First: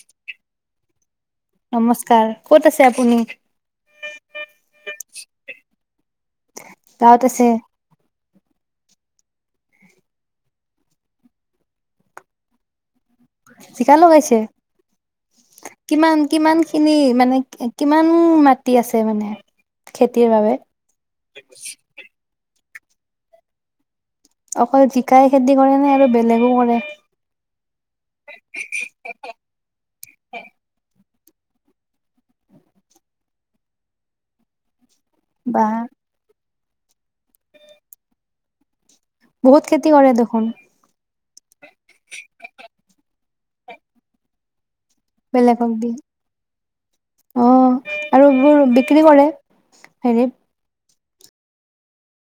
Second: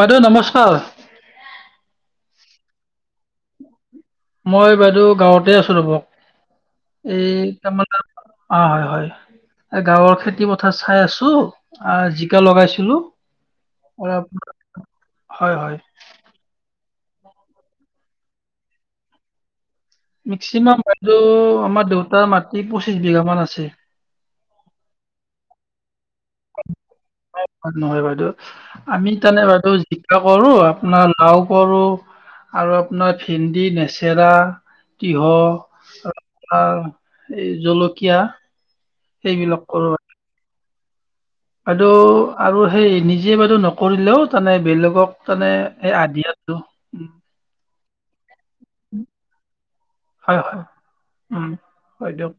বাইদেউ, নমস্কাৰ। নমস্কাৰ ক'ত আছে আপুনি? মই বাইদেউ গাঁৱতে আছো ৰ'ব। গাঁৱত আছে এই কামত অ, হয়- হয়। এ গাঁৱৰ খেতি পথাৰ চাই আছোঁ। আহ, জিকা লগাইছিলোঁ। জিকা লগাইছে, হয় হয় কিমান? কিমান খিনি মানে কিমান, মাটি আছে মানে? খেতিৰ বাবে মেক্সিমাম বাইদেউ আমাৰ দেউতাৰ মাটি পঁচিশ বিঘা মান আছে। অকল জিকাই খেতি কৰে নে আৰু বেলেগ? নহয় বাইদেউ, আমি তানে বাইদেউ জি জিকা কৰোঁ, আপোনাৰ লাও কৰোঁ। আৰু আপোনাৰ ভেন্দি, লেচেৰা, তিহ, বা আ, এই জলকীয়া সেইবিলাক বহুত কৰোঁ খেতি কৰে দেখোন। বাইদেউ আৰু সেই নিজে বাইদেউ নকৰিলেও তেনে বেলেগক তেনে বেলেগক দি এই আদিয়ত দিওঁ অ আৰু এইবোৰ বিক্ৰী কৰে হয় হেৰিত? হয় উম, হয় দিয়ক।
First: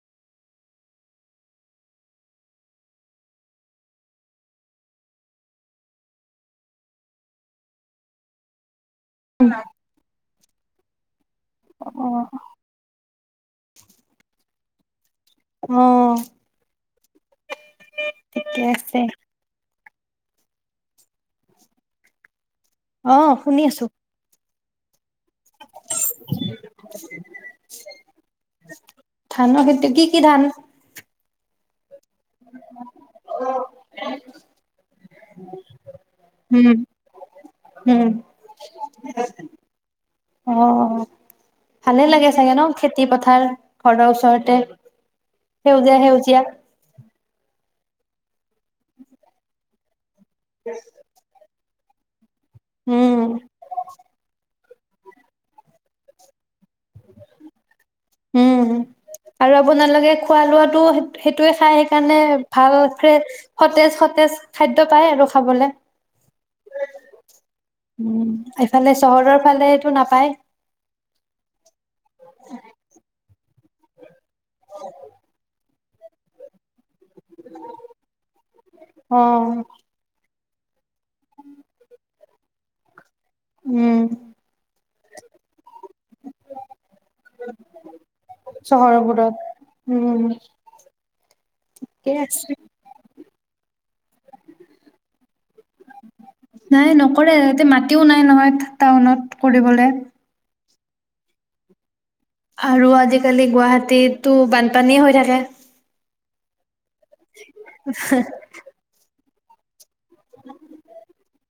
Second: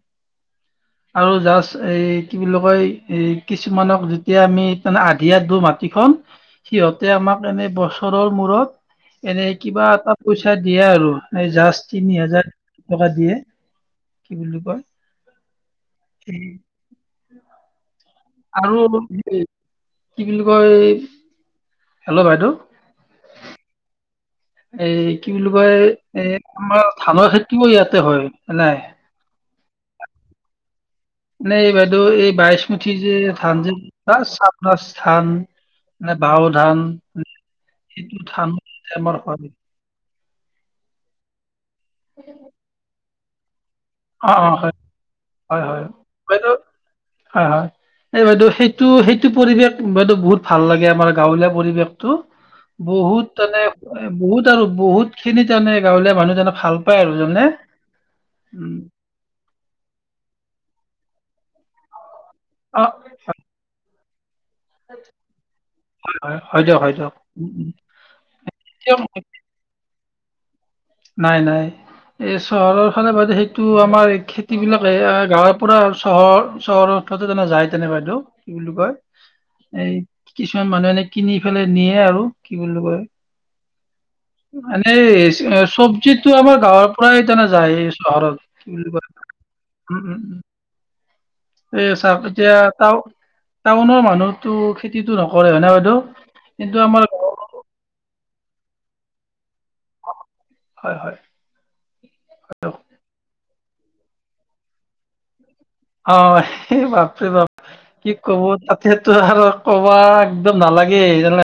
আৰু জাষ্ট এ, কি বুলি কয়, এ কিছুমানক যেতিয়া আমি তাৰমানে আধিয়াত দিওঁ মাটিখন সিহঁতে আমাক এনে বছৰৰ মূৰত এনে কিবা এটা পইচা দিয়ে আৰু। এই অ জাষ্ট তিনি হাজাৰ টকা দিয়ে। কি বুলি কয়? অহ। উম। [inaudible] আৰু আছে অলপ এই কি কয়, এ হেল্ল', বাইদেউ। অ, শুনি আছোঁ। এই কি বুলি কয়, এ আমাৰ ধানৰ খেতিও ইয়াতে হয় নহ। ধানৰ খেতি, কি কি ধান? নাই এই বাইচমুতি যে ধান যে, কিবা চান ৰাইচ ধান। মানে বাও উম ধান, উম সেইটো ধান আমাৰ কৰে। অ, ভালেই লাগে চাগে ন, খেতি পথাৰ। ঘৰৰ অঁ ওচৰতে অঁ হয় হয় হয় সেউজীয়া- সেউজীয়া। বাইদেউ হয়- হয় এই বাইদেউ, সেইটো- সেইটো পৰিৱেশ বাইদেউ বহুত ভাল লাগে আমাৰ গাঁৱলীয়া পৰিৱেশ। উম বহুত মানে বহুত। আৰু বহুত খিনি তাৰমানে গাঁৱলীয়া মানুহ ভাল পায় আৰু। জানে নে? উম, আৰু আপোনালোকে খোৱা লোৱাতটো সেইটোয়ে খাই সেইকাৰণে ভাল অঁ কে সতেজ- সতেজ খাদ্য পায় আৰু খাবলৈ। [inaudible] হয় হয় হয় দিয়ক হয় দিয়ক উম, উম, এইফালে দিয়ক চহৰৰ ফালেটো নাপায়? নাই-নাই। এই চহৰৰ ফালে, সেইটো আমাৰ এই, খেতিবিলাকে গাঁৱৰ পৰা চহৰ, চহৰত [unintelligible] যায়, তেনে বাইদেউ, কি বুলি কয়! অ এই, কিছুমান মানুহে এনেই কিনি পেলাই নিয়ে আৰু। কি বুলি কয়! উম এনেই চব্জিতো আমাৰ গাঁৱৰ পৰাই টানা যায়, চহৰত বুলি কয়। চহৰবোৰত উম, উম। এই ঠিকে চাওঁক? আছে এতিয়া, টাউ-টাউনৰ মানুহ টো খেতিটো নকৰে, হয় নে বাইদেউ? কিন্তু, আমাৰ কৰে। সিহঁতে মা মাটিয়ো নাই নহয়, টাউনত কৰিবলে। হয়, হয়। আৰু আজিকালি, গুৱাহাটীতো বানপানীয়ে হৈ থাকে। অ'! সেই বাপৰে, বাপ! কি ক'ব! তাতেতো আৰু ক'বা একদম নালাগে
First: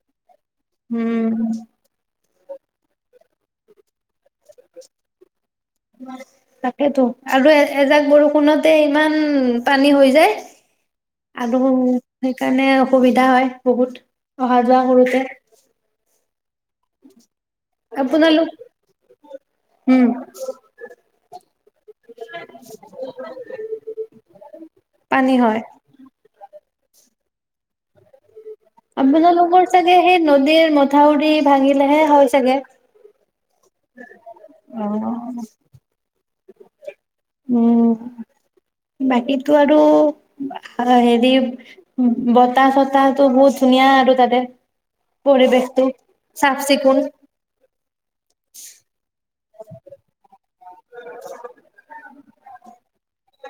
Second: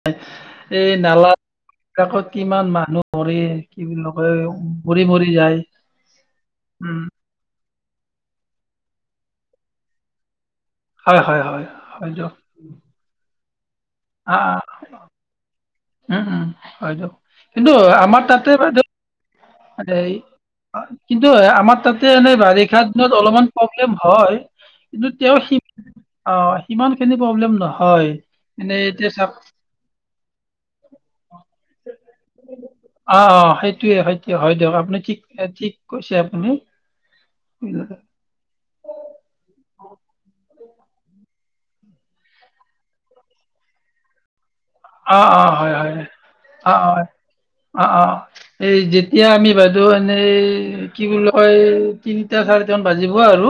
[unintelligible] এই নালা উম বিলাকত কিমান মানুহ। মৰি, কি বুলি [unintelligible] মৰি মৰি যায়। তাকেতো উম! আৰু এজাক বৰষুণতে ইমান পানী হৈ যায়। হয় হয় আৰু হয় হয় সেইকাৰণে, অসুবিধা হয় বহুত! অ'! অহা যোৱা কৰোতে। উম, উম, হয়তো। কিন্তু, আমাৰ তাতে আপোনালোক [unintelligible] তাতে উম এই, কিন্তু, আমাৰ তাতে, এনেই বাৰিষা দিনত অলপমান প্ৰব্লেম হয়। কিন্তু, পানী তেওঁ সি হয়। অ'! সিমান খিনি প্ৰব্লেম নহয়। এনে এতিয়া চাওক আপোনালোকৰ চাগে, সেই নদীৰ মথাউৰি ভাঙিলেহে হয়, চাগে? অ' অ'! সেইটোৱে-সেইটোৱে, হয় দিয়ক। অ আপুনি ঠিক, ঠিক কৈছে আপুনি। উম, বাকীটো আৰু সেৰি উম, বতাহ-চতাহতো বহু ধুনীয়া আৰু তাতে! অ' অ'! হয়, পৰিৱেশটো। হয়! চাফ অ' চিকুণ হয়! অ' অ'! এই, যেতিয়া আমি বাইদেউ এনেই কি বুলি কয়! তিনিটা-চাৰিটামান বাজিব আৰু।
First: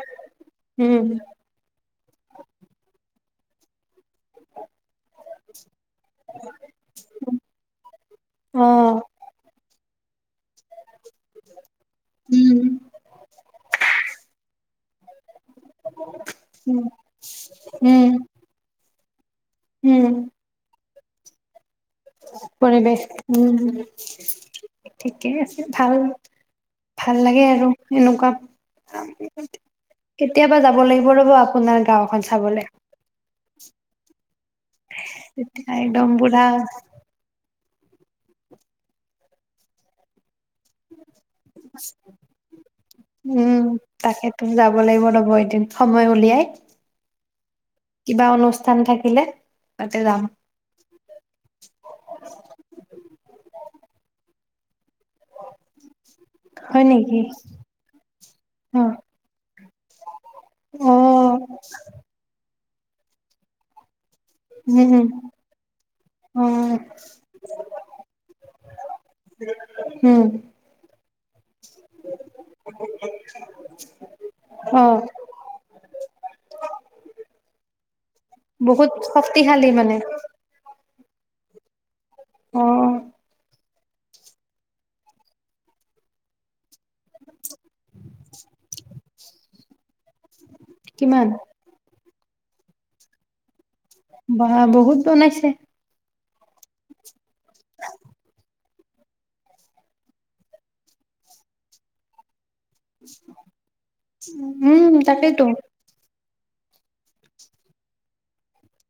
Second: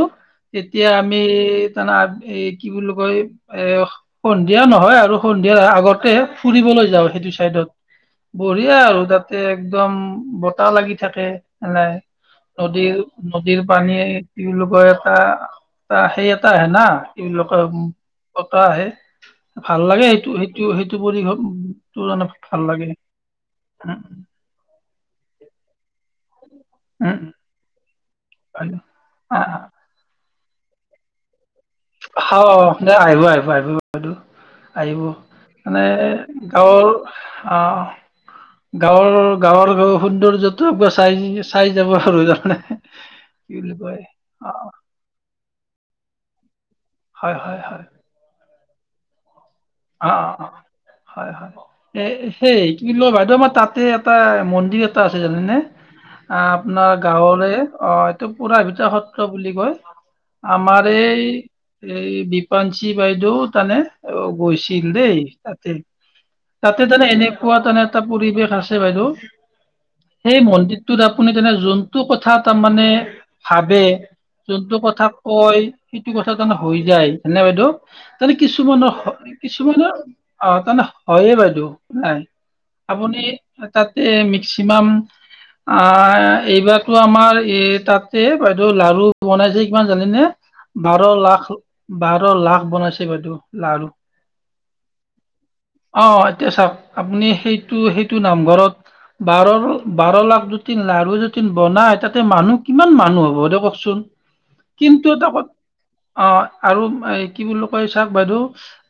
এতিয়া, উম আমি [unintelligible] এই, কি বুলি কয়! এ, সন্ধিয়া নহয় আৰু সন্ধিয়াৰ আগত। তাতে, ফুৰিবলৈ যাওঁ, সেইটো চাইডত। অ বঢ়িয়া আৰু তাতে, একদম বতাহ লাগি থাকে, এনে। উম নদীৰ-নদীৰ পানীয়ে কি বুলি কয়! এটা এটা, সেই এটা আহে না। উম কি বুলি কয়! উম বতাহ আহে, ভাল লাগে। উম সেইটো সেই সেইটো-সেইটো [unintelligible] পৰিৱেশ, উম। ঠিকে আছে, ভাল, উম ভাল লাগে আৰু এনেকুৱা। দে কেতিয়াবা যাব লাগিব, ৰ'ব আপোনাৰ গাঁও। [unintelligible] দে আহিব, আহিব-আহিব [unintelligible] আহিব। তেতিয়া মানে, একদম পুৰা গাঁৱৰ অ'! গাঁৱৰ-গাঁৱৰ সৌন্দৰ্যত [unintelligible] চাই যাব [unintelligible] উম, কয় তাকেতো! অ যাব লাগিব ৰ'ব, এদিন সময় উলিয়াই। হয়, হয়, হয়। কিবা অনুষ্ঠান থাকিলে? তাতে অ' যাম অ' অ'! হয়, হয়! এ সেই, কি বুলি কয়! বাইদেউ আমাৰ তাতে, এটা মন্দিৰ এটা আছে। জানেনে? আহ হয় আপোনাৰ নেকি গাঁৱৰে অহ এইটো অ পুৰাভিতা সত্ৰ বুলি কয়। আমাৰ অ এই এই বিপাঞ্চী বাইদেউ তানে গ উম দেই তাতে, অ তাতে তনে এনেকুৱা তানে এটা পৰিৱেশ আছে বাইদেউ। উম সেই মন্দিৰটোত আপুনি তানে যোনটো কথা তা মানে ভাবে। যোনটো অ কথা কয়, সেইটো কথা তানে হৈ যায়। যানেনে বাইদেউ? তাৰ মানে কিছুমান বহুত হ শক্তিশালী মানে কিছুমানৰ আহ তানে হয়য়ে বাইদেউ। নাই, অ আপুনি তাতে মেক্সিমাম আ এইবাৰ টো আমাৰ এ তাতে বাইদেউ লাৰু বনাইছে কিমান জানেনে? বাৰ কিমান লাখ, বাৰ লাখ বনাইছে বাইদেউ লাৰু। বা বহুত বনাইছে। অহ এতিয়া চাওক, আপুনি সেইটো সেইটো নামঘৰত বাৰ বাৰ লাখ যদি লাৰু যদি বনাই। তাতে মানুহ কিমান মানুহ হ'ব দেউ কওকচোন? উম কিন্তু এটা ক তাকেইতো অহ। আৰু এ কি বুলি কয়, চাওক বাইদেউ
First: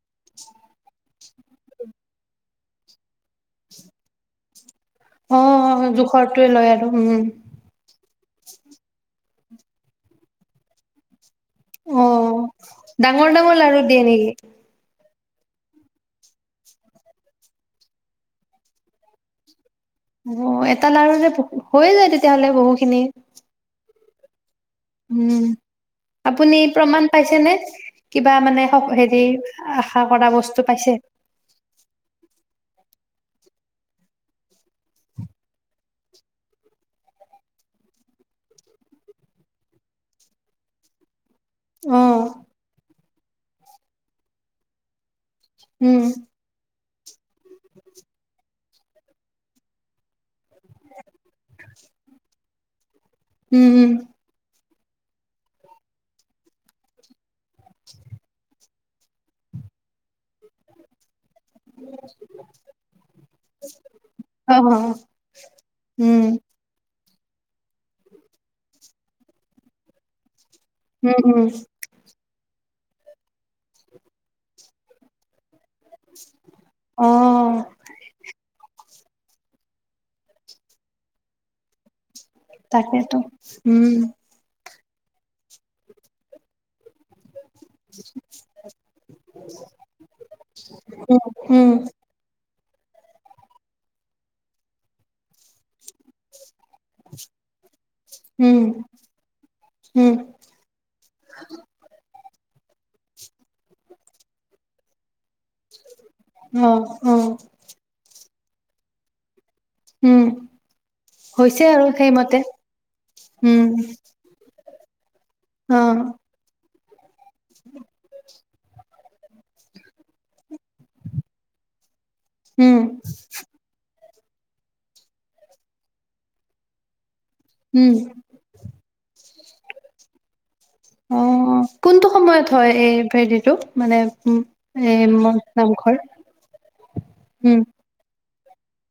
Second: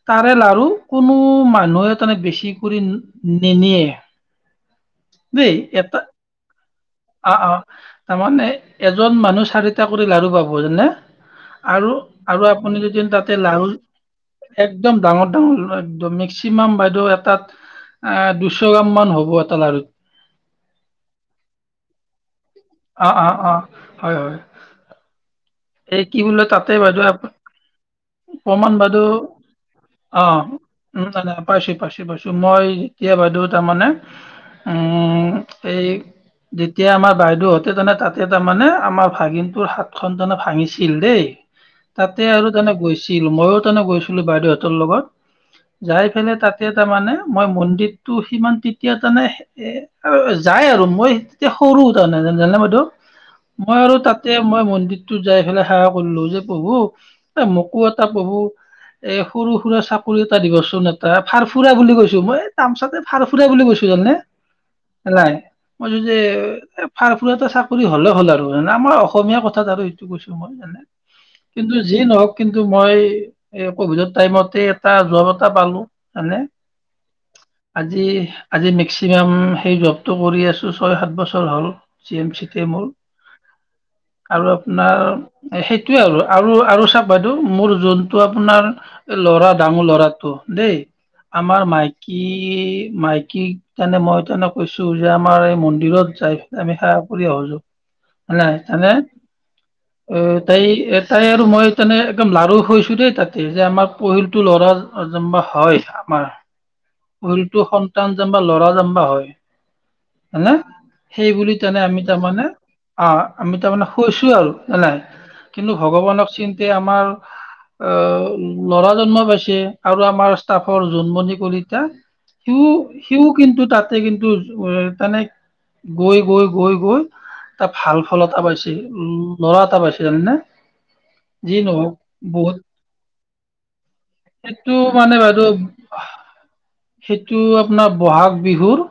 তাৰে লাৰু কোনো মানুহে তাৰ মানে বেছি কৰি নিনিয়ে। অ দেই। এটা জোখৰটোৱে লয় আৰু উম অহ অহ তামানে এজন মানুহ চাৰিটা কৰি লাৰু পাব জানে? আৰু অ আৰু আপুনি যদিন ডাঙৰ তাতে ডাঙৰ লাৰু দিয়ে নেকি? এদম ডাঙৰ ডাঙৰ একদম, মেক্সিমাম বাইদেউ এটাত আ দুশ গ্ৰাম মান হ'ব এটা লাৰুত। অহ এটা লাৰু যে হৈয়ে যায় তেতিয়াহলে বহুখিনি। অ অ অ হয় হয়। উম। এই কি বোলে আপুনি তাতে বাইদেউ প্ৰমাণ আপ- পাইছেনে? কিবা মানে হেৰি আহ অহ। নাই নাই পাইছো পাইছো পাইছো। মই যেতিয়া বাইদেউ তামানে উম, এই যেতিয়া আমাৰ বাইদেউহঁতে তানে তাতে তামানে আমাৰ ভাগিনটোৰ হাত খন তানে ভাঙিছিল দেই। অ তাতে আৰু তেনে গৈছিল। মইও তেনে গৈছিলো, বাইদেউহতৰ লগত। যাই উম পেলাই তাতে তামানে মই মন্দিৰটো সিমান তেতিয়া তানে এ যাই আৰু মই তিয়া সৰু তামানে জানেনে বাইদেউ? উম মই উম আৰু তা তাতে মই মন্দিৰটোত যাই পেলাই সেৱা কৰিলো, যে প্ৰভু, এ মোকো এটা প্ৰভু এ সৰু সুৰা চাকৰি এটা দিবচোন এটাৰ ফাৰ ফুৰা বুলি কৈছো। মই তামচাতে ভাৰ ফুৰা বুলি কৈছো, জানানে? অ অ হলাই। মই যদি উম ফাৰফুৰাটা চাকৰি হ'লে হ'ল আৰু জানা? মই অসমীয়া কথাত আৰু এইটো কৈছো মই জানা? হুম, উম। যি নহওক কিন্তু মই এই কভিডৰ টাইমতে এটা জব এটা পালো। জানে অ। আজি আজি মেক্সিমাম সেই জবটো কৰি আছো ছয় সাত বছৰ হ'ল, জি এম চিত। তাকে ত', উম। আৰু আপোনাৰ সেইটোৱে আৰু আৰু আৰু চাওক বাইদেউ। মোৰ যোনটো আপোনাৰ লৰা ডাঙৰ লৰাটো দেই। উম আমাৰ উম মাই কি মাইকী তানে মই তানে কৈছো যে আমাৰ এই মন্দিৰত যাই, আমি সেৱা কৰি আহো হয় নাই, উম হয় নে? উম এ এই তাই আৰু মই তানে একদম লাৰু হৈছোঁ দেই তাতে, যে আমাৰ পহিলটো ল'ৰা যেনবা হয় আমাৰ, অ অ পহিলতো সন্তান জাম্বা ল'ৰা জাম্বা হয়। উম হেল্ল? সেই বুলি হৈছে তানে আৰু আমি সেইমতে তাৰমানে আ আমি উম তাৰমানে শুইছো আৰু না নাই। কিন্তু অ ভগৱানক চিন্তে আমাৰ আ ল'ৰা জন্ম পাইছে আৰু ষ্টাফৰ জোনমনি কলিতা। সিও উম সিও কিন্তু তাতে কিন্তু তানে গৈ গৈ গৈ গৈ তাক উম ভাল ফল এটা পাইছে, উম ল'ৰা এটা পাইছে জানা নে? অ কোনটো সময়ত হয় এই ক্ৰেডীটো মানে উম সেইটো এ মানে মোৰ পাকঘৰ। বাইদেউ সেইটো আপোনাৰ বহাগ বিহুৰ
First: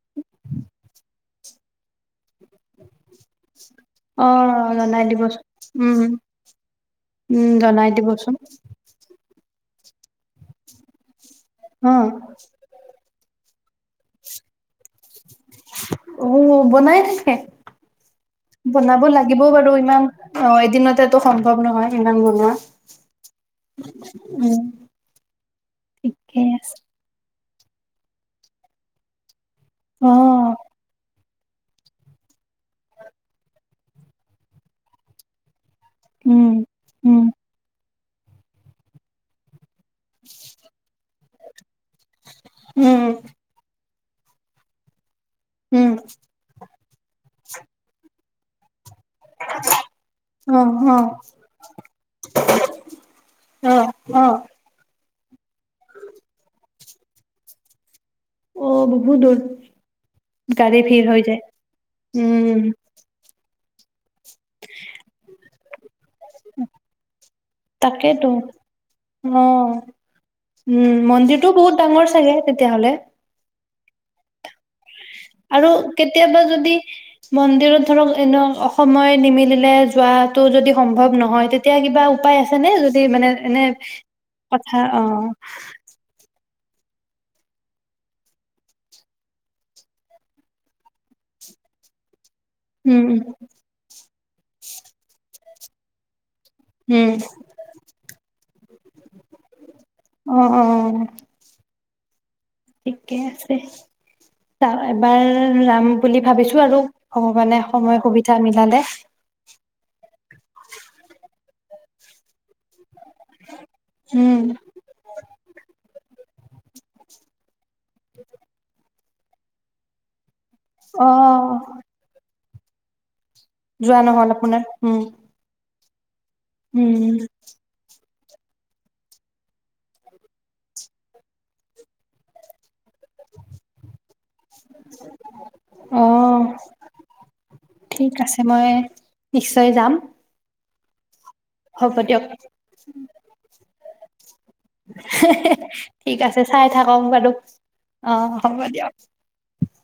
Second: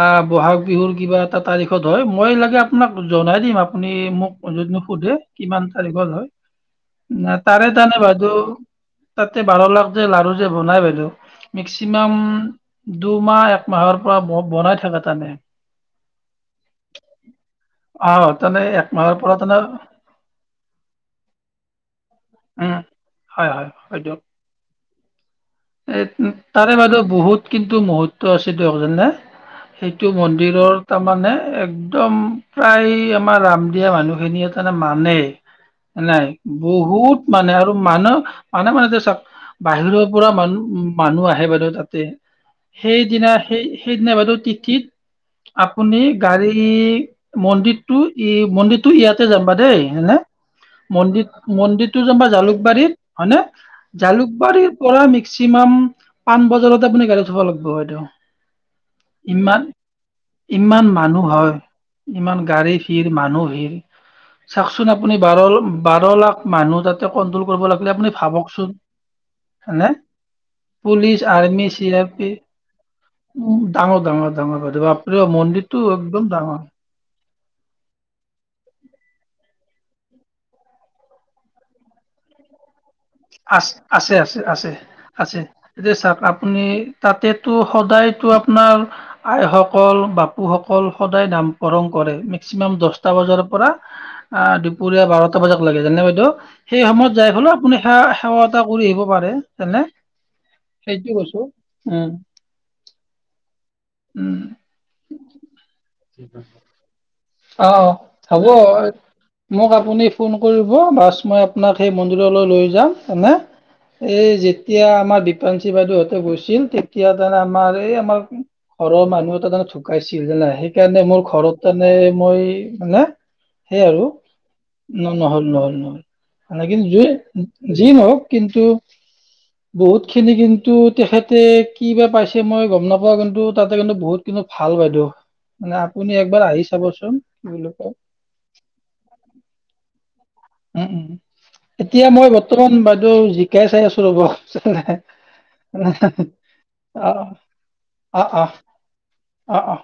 আহ ব'হাগ বিহুৰ কিবা এটা তাৰিখত হয়, মই লাগা আপোনাক জনাই দিম আপুনি অ মোক যদি জনাই সোধে দিবচোন। কিমান উম, তাৰিখত হয়? না উম তাৰে জনাই তানে বাইদো দিবচোন। তাতে বাৰ লাখ যে লাৰু যে বনাই বাইদেউ অ, মেক্সিমাম দুমাহ, একমাহৰ পৰা ব বনাই থাকা তাৰমানে। উম বনাই থাকে। অ তহঁতে বনাব লাগিবও বাৰু ইমান অ এদিনতেতো সম্ভৱ নহয় ইমান বনোৱা। উম হয় হয় হয় দিয়ক উম। এ ঠিকে তাৰে আছে। বাইদেউ বহুত কিন্তু মুহৰ্ত আছে দেও জানে নে? অ, সেইটো মন দিৰৰ তাৰমানে একদম প্ৰায় আমাৰ ৰাম দিয়া মানুহখিনিয়ে তাৰে মানে। [inaudible] নাই বহুত উম, মানে আৰু মানুহ মানুহ মানে তে চাওক বাহিৰৰ পুৰা মান মানুহ আহে বাইদেউ তাতে উম, সেইদিনা তাত সেই সেইদিনা বাইদেউ তিথিত উম, আপুনি গাড়ী মন্দিৰটো ই মন্দিৰটো ইয়াতে যাম বা দেই হয় না? অ, অ, মন্দিৰ মন্দিৰটো যেন বা জালুকবাৰীত হয়নে? অ, অ, জালুকবাৰী পৰা মেক্সিমাম পাণ বজাৰতে আপুনি গাড়ীত থব লাগিব বাইদেউ। অ বহুত দূৰ ইমান গাড়ী ইমান ভিৰ হৈ মানুহ যায়। হয়, ইমান উম, গাড়ী হীৰ মানুহী [inaudible] চাওকচোন আপুনি বাৰ বাৰ লাখ মানুহ তাতে কণ্ট্ৰল কৰিব লাগিলে আপুনি তাকেতো। ভাবকচোন? অ, হয়নে উম পুলিচ মন্দিৰটো আৰ্মি বহুত চি আৰ ডাঙৰ পি চাগে তেতিয়াহলে? উম ডাঙৰ ডাঙৰ ডাঙৰ বাইদেউ আব আৰু কেতিয়াবা যদি মন্দিৰত ধৰক এনে অ সময় নিমিলিলে যোৱাটো যদি সম্ভৱ নহয় তেতিয়া কিবা উপায় আছ ছেনে যদি মানে এনে আছ আছে আছে আছে কথা অ। আছে এতিয়া চাক আপুনি তাতেতো সদায়তো আপোনাৰ আইসকল, বাপুসকল সদায় নামকৰণ কৰে মে ক্সিমাম উম দছটা বজাৰ পৰা আ দুপৰীয়া বাৰটা বজাত লাগে জানে নে বাইদেউ? সেই উম সময়ত যাই হ'লে আপুনি হা সেৱা এটা কৰি আহিব পাৰে জানে অ অ সেইটো কৈছো উম। ঠিকে আছে, উম তাও এবাৰ ৰাম বুলি ভাবিছোঁ আৰু ভগৱানে অ অ, সময় সুবিধা হ'ব মিলালে। মোক আপুনি ফোন কৰিব বাছ মই আপোনাক সেই মন্দিৰলৈ লৈ যাম। না, এই যে উম যেতিয়া আমাৰ দীপাংঞ্চি বাইদেউহঁতে গৈছিল, তেতিয়া তাৰমানে আমাৰ এই আমাৰ ঘৰৰ মানুহ এটা তামানে ঢুকাইছিল জানা, সেইকাৰণে অ মোৰ ঘৰত তানে মই মানে সেইয়ে যোৱা আৰু, নহল আপোনাৰ উম ন নহ'ল নহ'ল নহ'ল উম জুই যি নহওঁক কিন্তু বহুতখিনি কিন্তু তেখেতে কি বা পাইছে মই গম না পাওঁ, কিন্তু তাতে কিন্তু বহুত কিন্তু ভাল বাইদেউ, অ মানে একবাৰ আহি চাবচোন, কি বুলি কয় ঠিক আছে, মই নিশ্চয় যাম। উম উ, হ'ব এতিয়া দিয়ক মই বৰ্তমান বাইদেউ জিকাই চাই আছোঁ ৰ'ব। ঠিক আছে চাই থাকক বাৰু অ [inaudible] হ'ব দিয়ক অ অঁ।